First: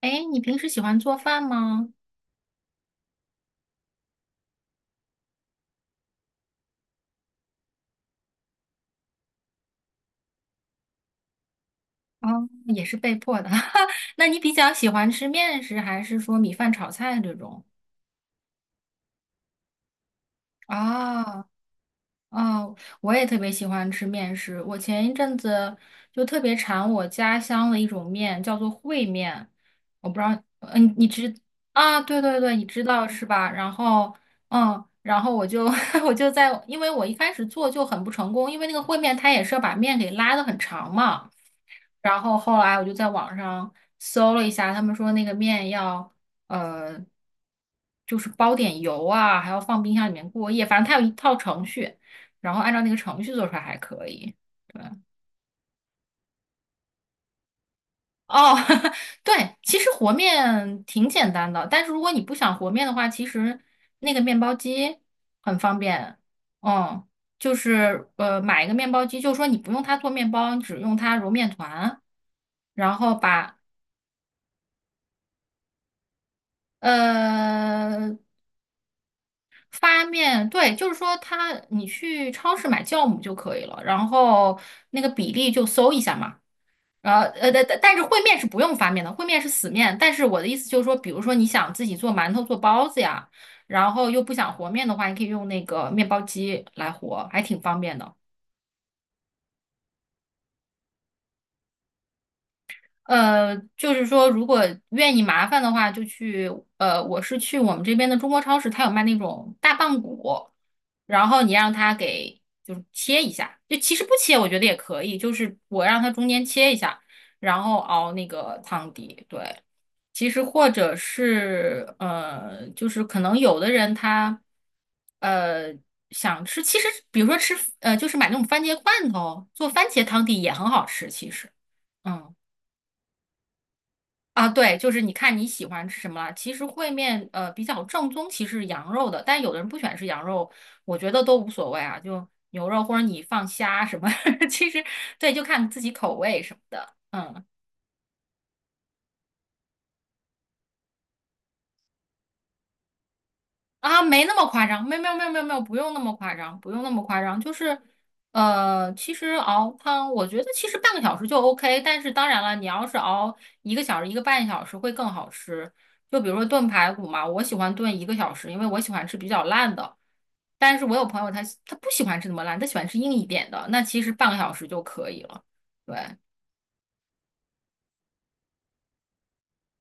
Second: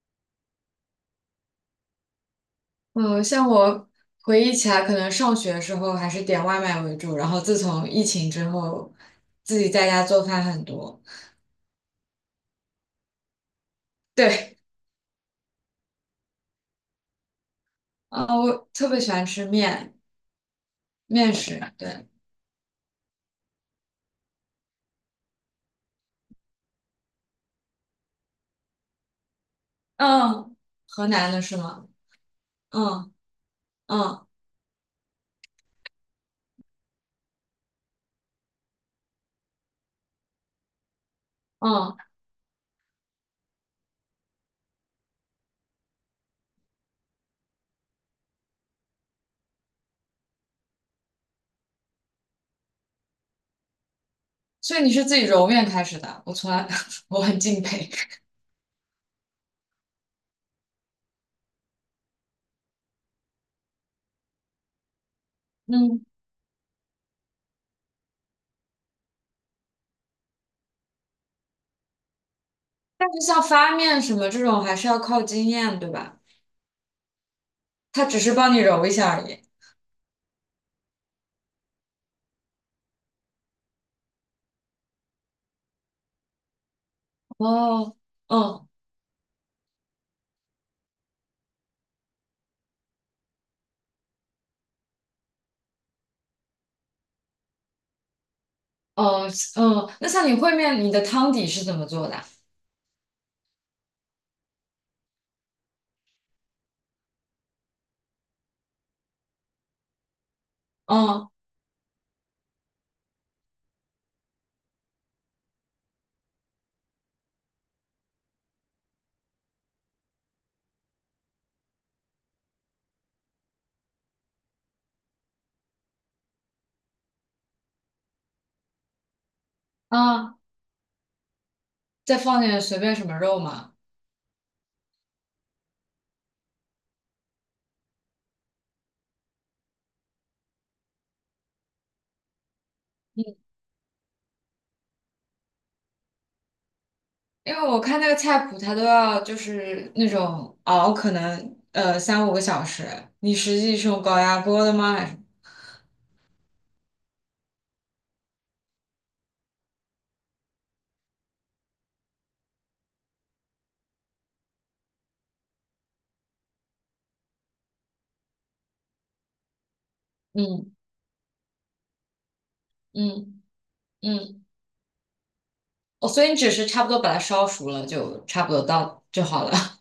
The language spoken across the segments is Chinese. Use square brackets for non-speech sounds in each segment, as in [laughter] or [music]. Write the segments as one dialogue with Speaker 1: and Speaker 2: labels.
Speaker 1: 哎，你平时喜欢做饭吗？
Speaker 2: 嗯，像我回忆起来，可能上学的时候还是点外卖为主，然后自从疫情之后，自己在家做饭很多。
Speaker 1: 哦，也是被迫的。[laughs] 那你比
Speaker 2: 对。
Speaker 1: 较喜欢吃面食，还是说米饭炒菜这种？
Speaker 2: 啊、我特别喜欢吃面，面
Speaker 1: 啊？
Speaker 2: 食。对。
Speaker 1: 哦，我也特别喜欢吃面食。我前一阵子就特别馋我家乡的一种面，叫做烩面。我不知道，
Speaker 2: 嗯，
Speaker 1: 嗯，
Speaker 2: 河
Speaker 1: 你
Speaker 2: 南
Speaker 1: 知
Speaker 2: 的是吗？
Speaker 1: 啊？对对对，你知道
Speaker 2: 嗯
Speaker 1: 是吧？然后，
Speaker 2: 嗯
Speaker 1: 嗯，然后我就 [laughs] 我就在，因为我一开始做就很不成功，因为那个烩面它也是要把面给拉的很长嘛。
Speaker 2: 嗯。
Speaker 1: 然后后来我就在网上搜了一下，他们说那个面要呃，就是包点油啊，还要放冰箱里面过夜，反正它有一套程序。然后按照那个程序做出来还可以。
Speaker 2: 所
Speaker 1: 对，
Speaker 2: 以你是自己揉面开始的，我从来 [laughs] 我很敬佩。
Speaker 1: 哦，[laughs] 对，其实和面挺简单的，但是如果你不想和面的话，其实那个面包机很方
Speaker 2: 嗯，
Speaker 1: 便。嗯，就是,买一个面包机，就是说你不用它做面包，你只用它揉面团，然
Speaker 2: 但
Speaker 1: 后
Speaker 2: 是像
Speaker 1: 把
Speaker 2: 发面什么这种还是要靠经验，对吧？它只
Speaker 1: 呃
Speaker 2: 是帮你揉一下而已。
Speaker 1: 发面，对，就是说它你去超市买酵母就可以了，然后那个比例就搜一下嘛。然后,但但
Speaker 2: 哦。
Speaker 1: 但是烩面是不
Speaker 2: 嗯
Speaker 1: 用发面的，烩面是死面。但是我的意思就是说，比如说你想自己做馒头、做包子呀，然后又不想和面的话，你可以用那个面包机来和，还挺方便的。
Speaker 2: 哦。那像你烩面，你的汤底是怎么做的啊？
Speaker 1: 呃，就是说如果愿意麻烦的话，就去呃，我是去我们这边的中国超市，它有卖那种大棒骨，然
Speaker 2: 嗯
Speaker 1: 后你让它给就是切一下，就其实不切我觉得也可以，就是我让它中间切一下，然后熬那个汤底，对。其实或者是呃，就是可能有的人他呃想吃，其实比如说吃呃，就是买那种番茄罐头做番茄汤
Speaker 2: 啊，
Speaker 1: 底也很好吃，其实。
Speaker 2: 再
Speaker 1: 嗯
Speaker 2: 放点随便什么肉嘛。
Speaker 1: 啊，对，就是你看你喜欢吃什么了。其实烩面比较正宗，其实是羊肉的，但有的人不喜欢吃羊肉，我觉得都无所谓啊，就牛肉或者你放虾什么，[laughs] 其实对，就看自己口味什么的。嗯。
Speaker 2: 因为我看那个菜谱，它都要就是那种熬，可能三五个小时。你实际是用
Speaker 1: 啊，
Speaker 2: 高
Speaker 1: 没那
Speaker 2: 压
Speaker 1: 么
Speaker 2: 锅
Speaker 1: 夸
Speaker 2: 的
Speaker 1: 张，
Speaker 2: 吗？
Speaker 1: 没有
Speaker 2: 还
Speaker 1: 没有
Speaker 2: 是
Speaker 1: 没有没有没有，不用那么夸张，不用那么夸张，就是，呃，其实熬汤，我觉得其实半个小时就 OK,但是当然了，你要是熬1个小时、1个半小时会更好吃。就比如说炖排骨嘛，我喜欢炖一个小时，因为我喜欢吃比较烂的，
Speaker 2: 嗯
Speaker 1: 但是我有朋友他不喜欢吃那么烂，他喜欢吃硬一
Speaker 2: 嗯
Speaker 1: 点的，那其实半个
Speaker 2: 嗯。
Speaker 1: 小时就可以了。对。
Speaker 2: 哦，所以你只是差不多把它烧熟了，就差不多到就好了。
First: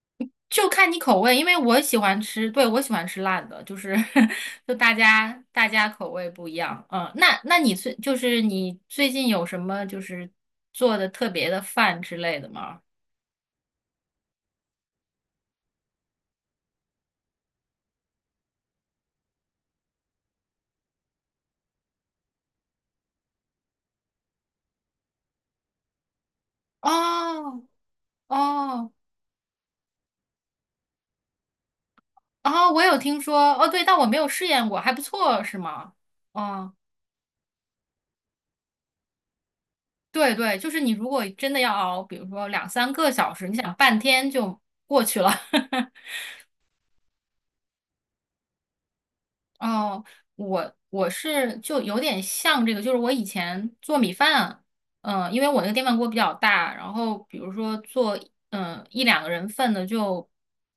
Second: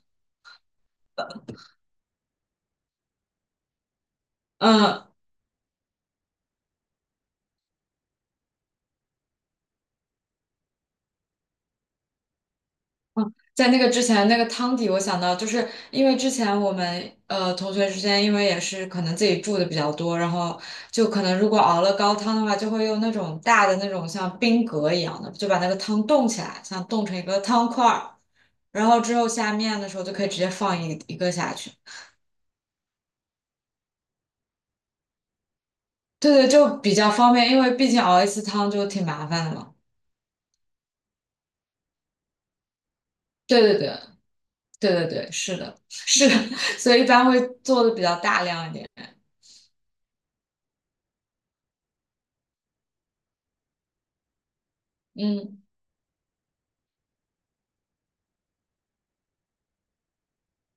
Speaker 1: 就看你口味，因为我喜欢吃，对，我喜欢吃辣的，就是 [laughs]
Speaker 2: [laughs]
Speaker 1: 就大
Speaker 2: 嗯。
Speaker 1: 家大家口味不一样，嗯，那那你最近有什么就是做的特别的饭之类的吗？
Speaker 2: 在那个之前，那个汤底我想到，就是因为之前我们同学之间，因为也是可能自己住的比较多，然后就可能如果熬了高汤的话，就会用那种大的那种像冰格一样的，就把那个汤冻起来，像冻成一个
Speaker 1: 哦
Speaker 2: 汤块儿，然
Speaker 1: 哦
Speaker 2: 后之后下面的时候就可以直接放一个下去。
Speaker 1: 哦，我有听说，哦对，但我没有试验过，还不错是吗？
Speaker 2: 对对，
Speaker 1: 哦，
Speaker 2: 就比较方便，因为毕竟熬一次汤就挺麻烦的嘛。
Speaker 1: 对对，就是你如果真的要熬，比如说2、3个小时，你
Speaker 2: 对
Speaker 1: 想
Speaker 2: 对对
Speaker 1: 半天就
Speaker 2: 对
Speaker 1: 过
Speaker 2: 对
Speaker 1: 去了。
Speaker 2: 对，是的，[laughs]
Speaker 1: [laughs]
Speaker 2: 是的，[laughs] 所以一般会做的比较大量一点。
Speaker 1: 哦，我是就有点像这个，就是我以前做米饭，嗯、因为
Speaker 2: 嗯
Speaker 1: 我那个电饭锅比较大，然后比如说做嗯、1、2个人份的就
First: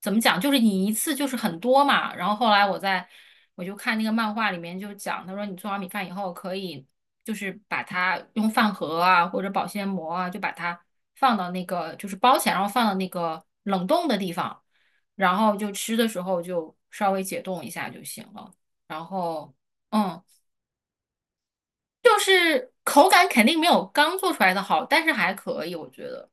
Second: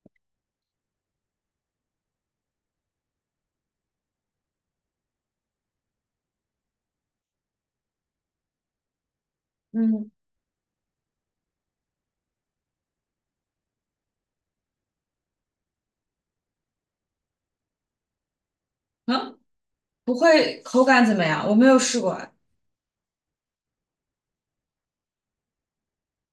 Speaker 1: 怎么讲，就是你一次就是很多嘛。然后后来我在我就看那个漫画里面就讲，他说你做完米饭以后可以就是把它用饭盒啊或者保鲜
Speaker 2: 嗯
Speaker 1: 膜啊就把它放到那个就是包起来，然后放到那个冷冻的地方，然后就吃的时候就稍微解冻一下就行了。然
Speaker 2: 嗯。
Speaker 1: 后，
Speaker 2: 不
Speaker 1: 嗯，
Speaker 2: 会口感怎么样？我没有试过
Speaker 1: 就
Speaker 2: 哎。
Speaker 1: 是口感肯定没有刚做出来的好，但是还可以，我觉得。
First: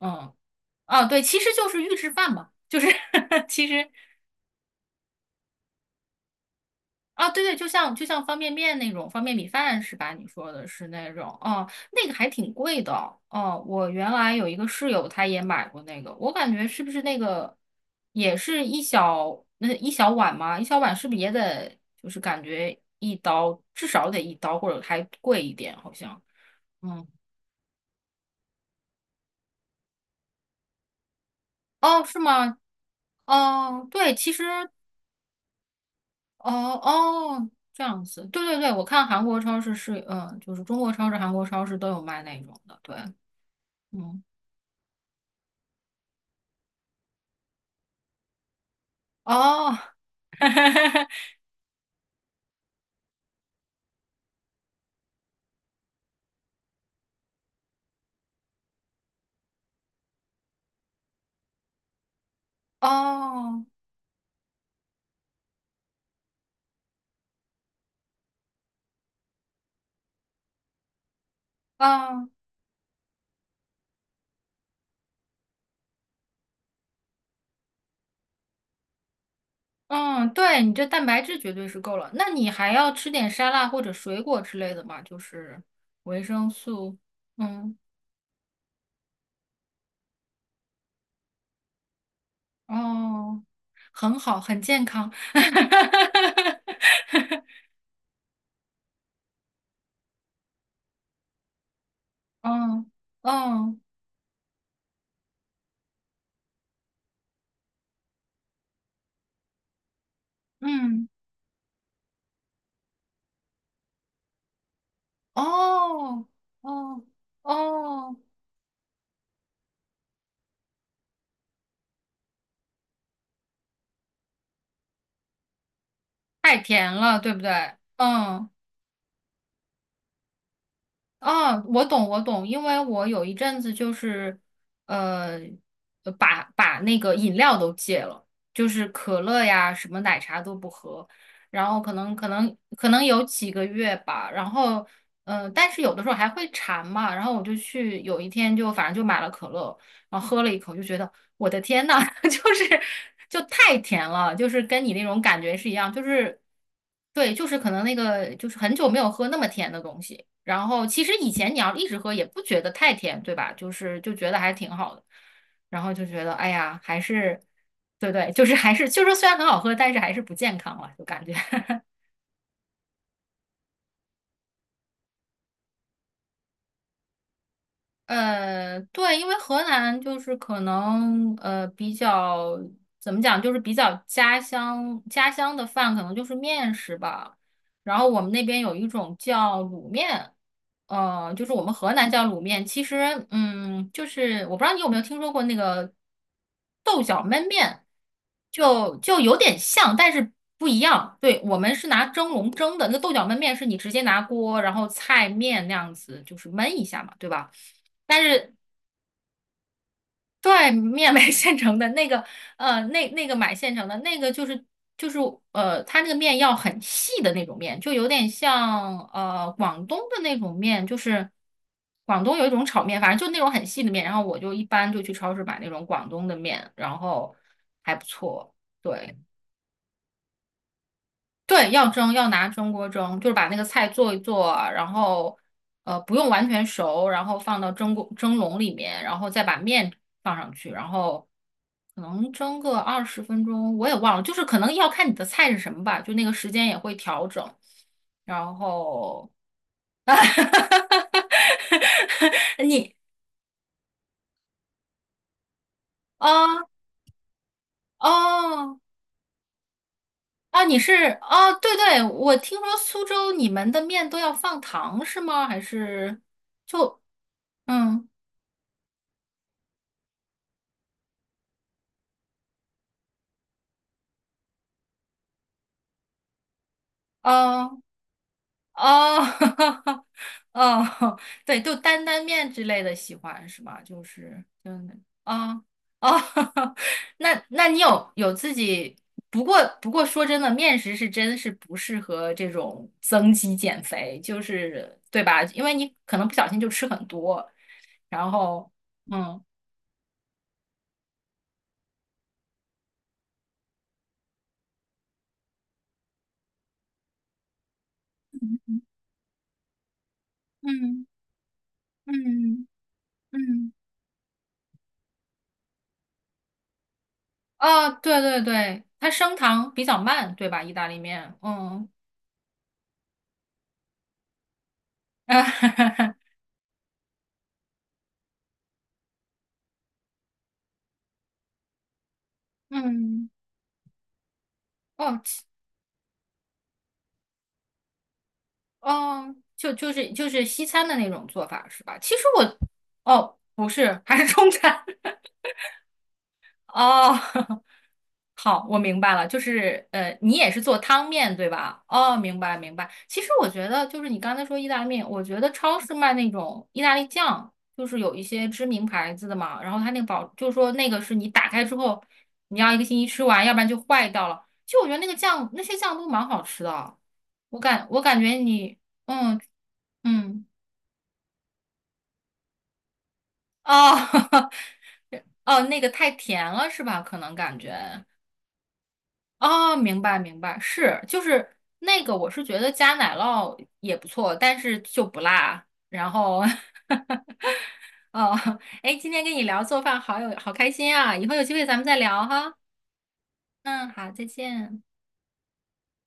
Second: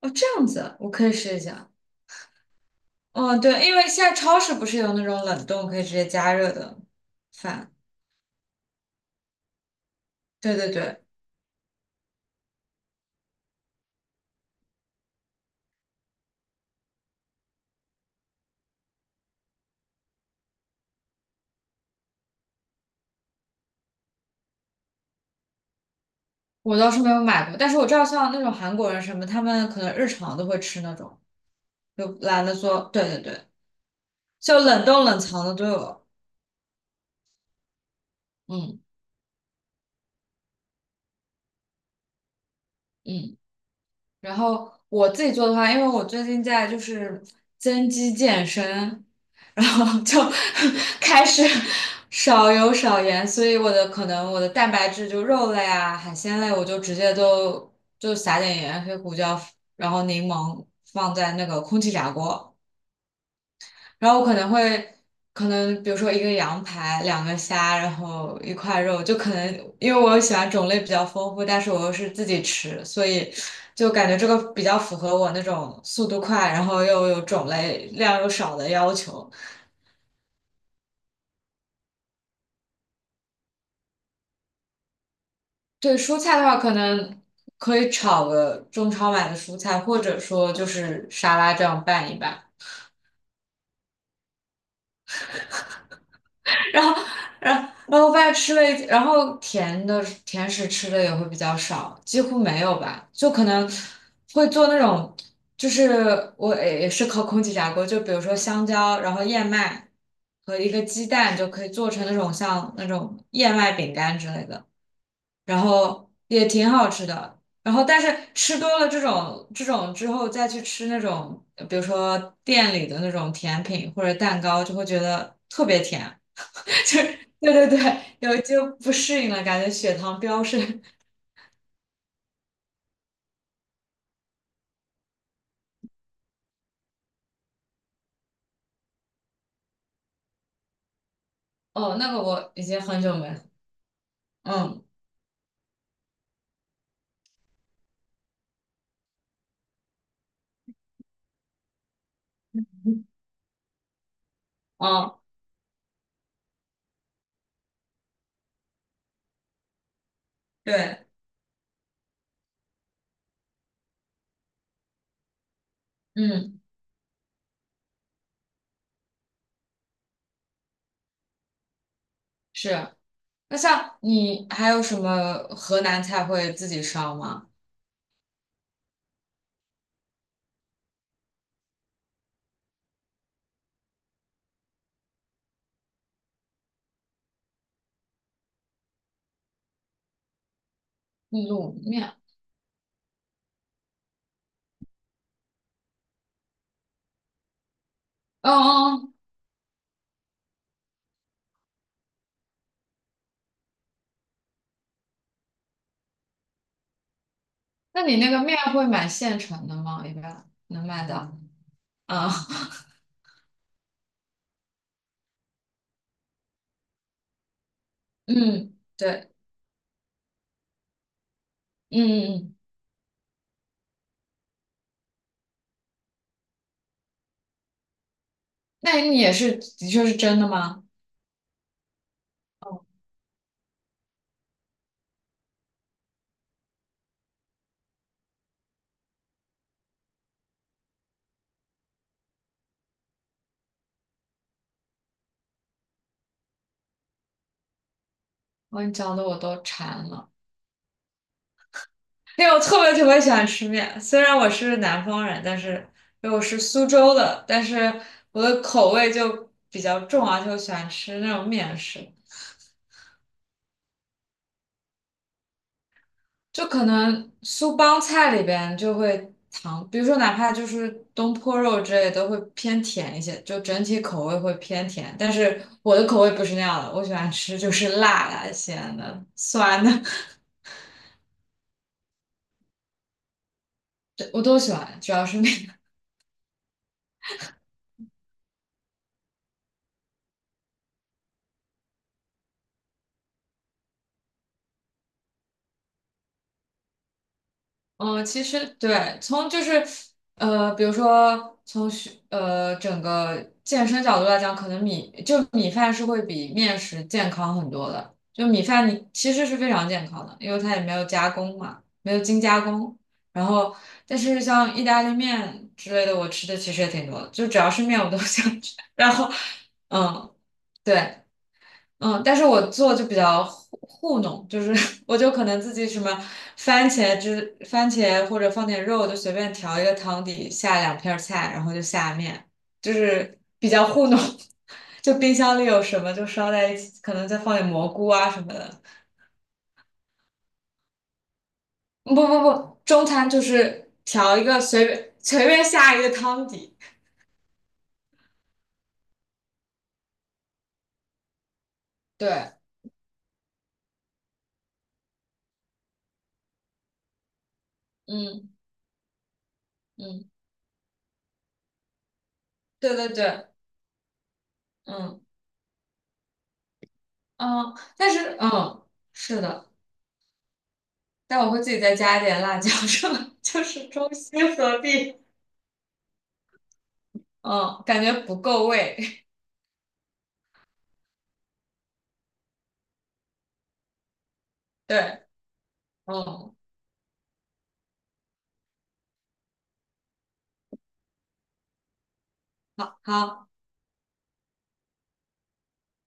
Speaker 2: 哦，这样子啊，我
Speaker 1: 啊，
Speaker 2: 可以
Speaker 1: 对，
Speaker 2: 试
Speaker 1: 其
Speaker 2: 一
Speaker 1: 实就
Speaker 2: 下。
Speaker 1: 是预制饭嘛，就是
Speaker 2: 嗯，
Speaker 1: [laughs] 其
Speaker 2: 对，因为
Speaker 1: 实
Speaker 2: 现在超市不是有那种冷冻可以直接加热的
Speaker 1: 啊，对对，就
Speaker 2: 饭？
Speaker 1: 像就像方便面那种方便米饭是吧？你说
Speaker 2: 对
Speaker 1: 的
Speaker 2: 对
Speaker 1: 是
Speaker 2: 对，
Speaker 1: 那种，哦、那个还挺贵的。哦、我原来有一个室友，他也买过那个，我感觉是不是那个也是一小那一小碗嘛？一小碗是不是也得就是感觉一刀至少得一刀或者还贵一点，好像。
Speaker 2: 我倒是
Speaker 1: 嗯，
Speaker 2: 没有买过，但是我知道像那种韩国人什么，他们可能日常都会吃那种，
Speaker 1: 哦，
Speaker 2: 就
Speaker 1: 是
Speaker 2: 懒得
Speaker 1: 吗？
Speaker 2: 做。对对对，
Speaker 1: 哦，对，其实，
Speaker 2: 就冷冻冷藏的都有。
Speaker 1: 哦哦，这样子，对对对，
Speaker 2: 嗯
Speaker 1: 我看韩国超市是，嗯，就是中国超市、韩国超市都有卖那种的，对，
Speaker 2: 嗯。
Speaker 1: 嗯，
Speaker 2: 然后我自己做的话，因为我最近在就是增肌健身，然
Speaker 1: 哦，
Speaker 2: 后就
Speaker 1: [laughs]
Speaker 2: [laughs] 开始少油少盐，所以可能我的蛋白质就肉类啊、海鲜类，我就直接都就撒点盐、黑胡椒，然后柠檬放在那个空气炸锅。
Speaker 1: 哦，
Speaker 2: 然后我可能会，可能比如说一个羊排，两个虾，然后一块肉，就可能因为我喜欢种类比较丰富，但是我又是自
Speaker 1: 哦，
Speaker 2: 己吃，所以就感觉这个比较符合我那种速度快，然后又有种类量又少的要求。
Speaker 1: 嗯，对，你这蛋白质绝对是够了，那你还要吃点沙拉或者水果之类的嘛，就是
Speaker 2: 对蔬
Speaker 1: 维
Speaker 2: 菜的
Speaker 1: 生
Speaker 2: 话，可
Speaker 1: 素，
Speaker 2: 能
Speaker 1: 嗯，
Speaker 2: 可以炒个中超买的蔬菜，或者说就是沙拉这样拌一拌。
Speaker 1: 哦，很好，很健康，
Speaker 2: 然后，然后发现吃了一，然后甜食吃的也会比较少，几乎
Speaker 1: [laughs]
Speaker 2: 没有
Speaker 1: 嗯
Speaker 2: 吧，就可能
Speaker 1: 嗯
Speaker 2: 会做那种，就是我也是靠空气炸锅，就比如说香蕉，然后燕麦和一个鸡
Speaker 1: 嗯。
Speaker 2: 蛋就可以做成像那种燕麦饼干之类的，然后
Speaker 1: 哦，
Speaker 2: 也挺好
Speaker 1: 哦，
Speaker 2: 吃的。然后，但
Speaker 1: 哦，
Speaker 2: 是吃多了这种之后，再去吃那种，比如说店里的那种甜品或者蛋糕，就会觉得特别甜。
Speaker 1: 太甜了，对
Speaker 2: [laughs]
Speaker 1: 不对？
Speaker 2: 对对对，有
Speaker 1: 嗯，
Speaker 2: 就不适应了，感觉血糖飙升。[laughs]
Speaker 1: 哦，我懂，我懂，因为我有一阵子就是，呃，呃把那个饮料都戒了，就是可乐呀，什么奶茶都不喝，然后可
Speaker 2: 哦，那
Speaker 1: 能
Speaker 2: 个
Speaker 1: 可
Speaker 2: 我
Speaker 1: 能
Speaker 2: 已经
Speaker 1: 可
Speaker 2: 很
Speaker 1: 能
Speaker 2: 久
Speaker 1: 有
Speaker 2: 没喝，
Speaker 1: 几个月吧，然后
Speaker 2: 嗯，
Speaker 1: 嗯，呃，但是有的时候还会馋嘛，然后我就去有一天就反正就买了可乐。然后喝了一口，就觉得我的天呐，[laughs] 就是就太甜了，就是跟你那
Speaker 2: 哦，
Speaker 1: 种感觉是一样，就是对，就是可能那个就是很久没有喝那么甜的东西。然后其
Speaker 2: 对，
Speaker 1: 实以前你要一直喝也不觉得太甜，对吧？就是就觉得还挺好的，然后就觉得哎
Speaker 2: 嗯，
Speaker 1: 呀，还是对对，就是还是就是虽然很好喝，但是还是不健康了，就感觉。[laughs]
Speaker 2: 是。那像你还有什么河南菜会自己烧吗？
Speaker 1: 呃，对，因为河南就是可能比较怎么讲，就是比较家乡的饭可能就是面食吧。然后我们那边有一种叫卤面，呃，就是我们
Speaker 2: 卤
Speaker 1: 河南
Speaker 2: 面。
Speaker 1: 叫卤面。其实，嗯，就是我不知道你有没有听说过那个豆角焖面，
Speaker 2: 哦哦
Speaker 1: 就
Speaker 2: 哦。
Speaker 1: 就有点像，但是不一样。对，我们是拿蒸笼蒸的，那个豆角焖面是你直接拿锅，然后菜面那样子，就是焖一下嘛，对吧？
Speaker 2: 那你
Speaker 1: 但
Speaker 2: 那个
Speaker 1: 是
Speaker 2: 面会买现成的吗？一般
Speaker 1: 对
Speaker 2: 能买
Speaker 1: 面买
Speaker 2: 到？
Speaker 1: 现成的那个，
Speaker 2: 啊，
Speaker 1: 呃，那那个买现成的那个就是就是呃，它那个面要很细的那种面，就有
Speaker 2: [laughs]
Speaker 1: 点
Speaker 2: 嗯，
Speaker 1: 像
Speaker 2: 对，
Speaker 1: 呃广东的那种面，就是
Speaker 2: 嗯
Speaker 1: 广东有一
Speaker 2: 嗯嗯，
Speaker 1: 种炒面，反正就那种很细的面。然后我就一般就去超市买那种广东的面，然后还不错，
Speaker 2: 那
Speaker 1: 对。
Speaker 2: 你也是，的确是真的吗？
Speaker 1: 对，要蒸，要拿蒸
Speaker 2: 哦，
Speaker 1: 锅蒸，就是把那个菜做一做，然后呃不用完全熟，然后放到蒸锅蒸笼里面，然后再把面放上去，然后可能蒸个20分钟，我也忘了，就是可能要看你的菜是什么吧，就那个时间也会调整。然
Speaker 2: 我跟你讲的
Speaker 1: 后，
Speaker 2: 我都馋了。因为我
Speaker 1: [laughs]
Speaker 2: 特
Speaker 1: 你
Speaker 2: 别特别喜欢吃面，虽然我是南方人，但是因为我是
Speaker 1: 啊
Speaker 2: 苏州的，但是我的
Speaker 1: 哦
Speaker 2: 口味就比较重啊，而且我
Speaker 1: 啊，
Speaker 2: 喜
Speaker 1: 你
Speaker 2: 欢
Speaker 1: 是
Speaker 2: 吃那种
Speaker 1: 啊，对
Speaker 2: 面食，
Speaker 1: 对，我听说苏州你们的面都要放糖是吗？还是
Speaker 2: 就可
Speaker 1: 不？
Speaker 2: 能苏帮
Speaker 1: 嗯。
Speaker 2: 菜里边就会糖，比如说哪怕就是东坡肉之类都会偏甜一些，就整体口味会偏甜，但是我的口味不是那样的，我喜欢吃就
Speaker 1: 啊。
Speaker 2: 是辣的、咸
Speaker 1: 哦，
Speaker 2: 的、酸的。
Speaker 1: [laughs] 哦，对，就担担面之类的喜欢是吧？就
Speaker 2: [laughs] 我
Speaker 1: 是
Speaker 2: 都喜
Speaker 1: 真的，
Speaker 2: 欢，主要是
Speaker 1: 啊
Speaker 2: 面。
Speaker 1: 啊哦，[laughs] 那那你有自己？不过说真的，面食是真是不适合这种增肌减肥，就是对吧？因为你可能不小心就吃很多，
Speaker 2: 嗯，
Speaker 1: 然
Speaker 2: 其实
Speaker 1: 后
Speaker 2: 对，
Speaker 1: 嗯
Speaker 2: 从就是比如说从学整个健身角度来讲，可能米饭是会比面食健康很多的。就米饭你其实是非常健康的，因为它也没有
Speaker 1: 嗯
Speaker 2: 加工嘛，没有精加
Speaker 1: 嗯
Speaker 2: 工。然
Speaker 1: 嗯，
Speaker 2: 后，但是像意大利面之类的，我吃的其实也挺多的，就只要是
Speaker 1: 哦，
Speaker 2: 面我都 [laughs]
Speaker 1: 对对
Speaker 2: 想吃。
Speaker 1: 对，
Speaker 2: [laughs]
Speaker 1: 它
Speaker 2: 然后，
Speaker 1: 升糖比较
Speaker 2: 嗯，
Speaker 1: 慢，对吧？意大利
Speaker 2: 对。
Speaker 1: 面，嗯。
Speaker 2: 嗯，但是我做就比较糊弄，就是 [laughs] 我就可能自己什么
Speaker 1: [laughs]
Speaker 2: 番茄汁、番茄或者放点肉，就随便调一个汤底，下两片儿菜，然后就下面，就
Speaker 1: 嗯，
Speaker 2: 是比较糊弄。[laughs] 就
Speaker 1: 哦，
Speaker 2: 冰箱里有什么就烧在一起，可能再放点蘑菇啊什么的。
Speaker 1: 哦，就是西餐的那种做法是吧？
Speaker 2: 不
Speaker 1: 其实
Speaker 2: 不
Speaker 1: 我，
Speaker 2: 不，中餐
Speaker 1: 哦，
Speaker 2: 就
Speaker 1: 不
Speaker 2: 是
Speaker 1: 是，还是
Speaker 2: 调一
Speaker 1: 中
Speaker 2: 个
Speaker 1: 餐
Speaker 2: 随便下一个汤
Speaker 1: [laughs]
Speaker 2: 底。
Speaker 1: 哦。[laughs] 好，我明白了，就是呃，你也是做汤面对吧？哦，明
Speaker 2: 对，
Speaker 1: 白明白。其实我觉得就是你刚才说意大利面，我觉得超市卖那种意大利酱，就是有一些
Speaker 2: 嗯
Speaker 1: 知名牌子的嘛，然后它那个保，
Speaker 2: 嗯，
Speaker 1: 就是说那个是你打开之后，你要一个
Speaker 2: 对
Speaker 1: 星期
Speaker 2: 对
Speaker 1: 吃完，
Speaker 2: 对，
Speaker 1: 要不然就坏掉了。其实我觉得那个
Speaker 2: 嗯
Speaker 1: 酱，那些酱都蛮好吃的啊，我
Speaker 2: 嗯，
Speaker 1: 感我
Speaker 2: 但
Speaker 1: 感觉
Speaker 2: 是
Speaker 1: 你，嗯
Speaker 2: 是的。
Speaker 1: 嗯。
Speaker 2: 但我会自己再加一点辣椒，是吧？[laughs] 就是
Speaker 1: 哦，
Speaker 2: 中西
Speaker 1: [laughs]
Speaker 2: 合璧，
Speaker 1: 哦，那个太甜了是吧？可能感
Speaker 2: 嗯，感
Speaker 1: 觉
Speaker 2: 觉不够味，
Speaker 1: 哦，明白明白，是就是那个，我是觉得加奶酪也不错，但是
Speaker 2: [laughs]
Speaker 1: 就不
Speaker 2: 对，
Speaker 1: 辣。然后，
Speaker 2: 嗯。
Speaker 1: [laughs] 哦，哎，今天跟你聊做饭好有好开心啊！以后有机会咱们再聊哈。
Speaker 2: 好。
Speaker 1: 嗯，好，再见。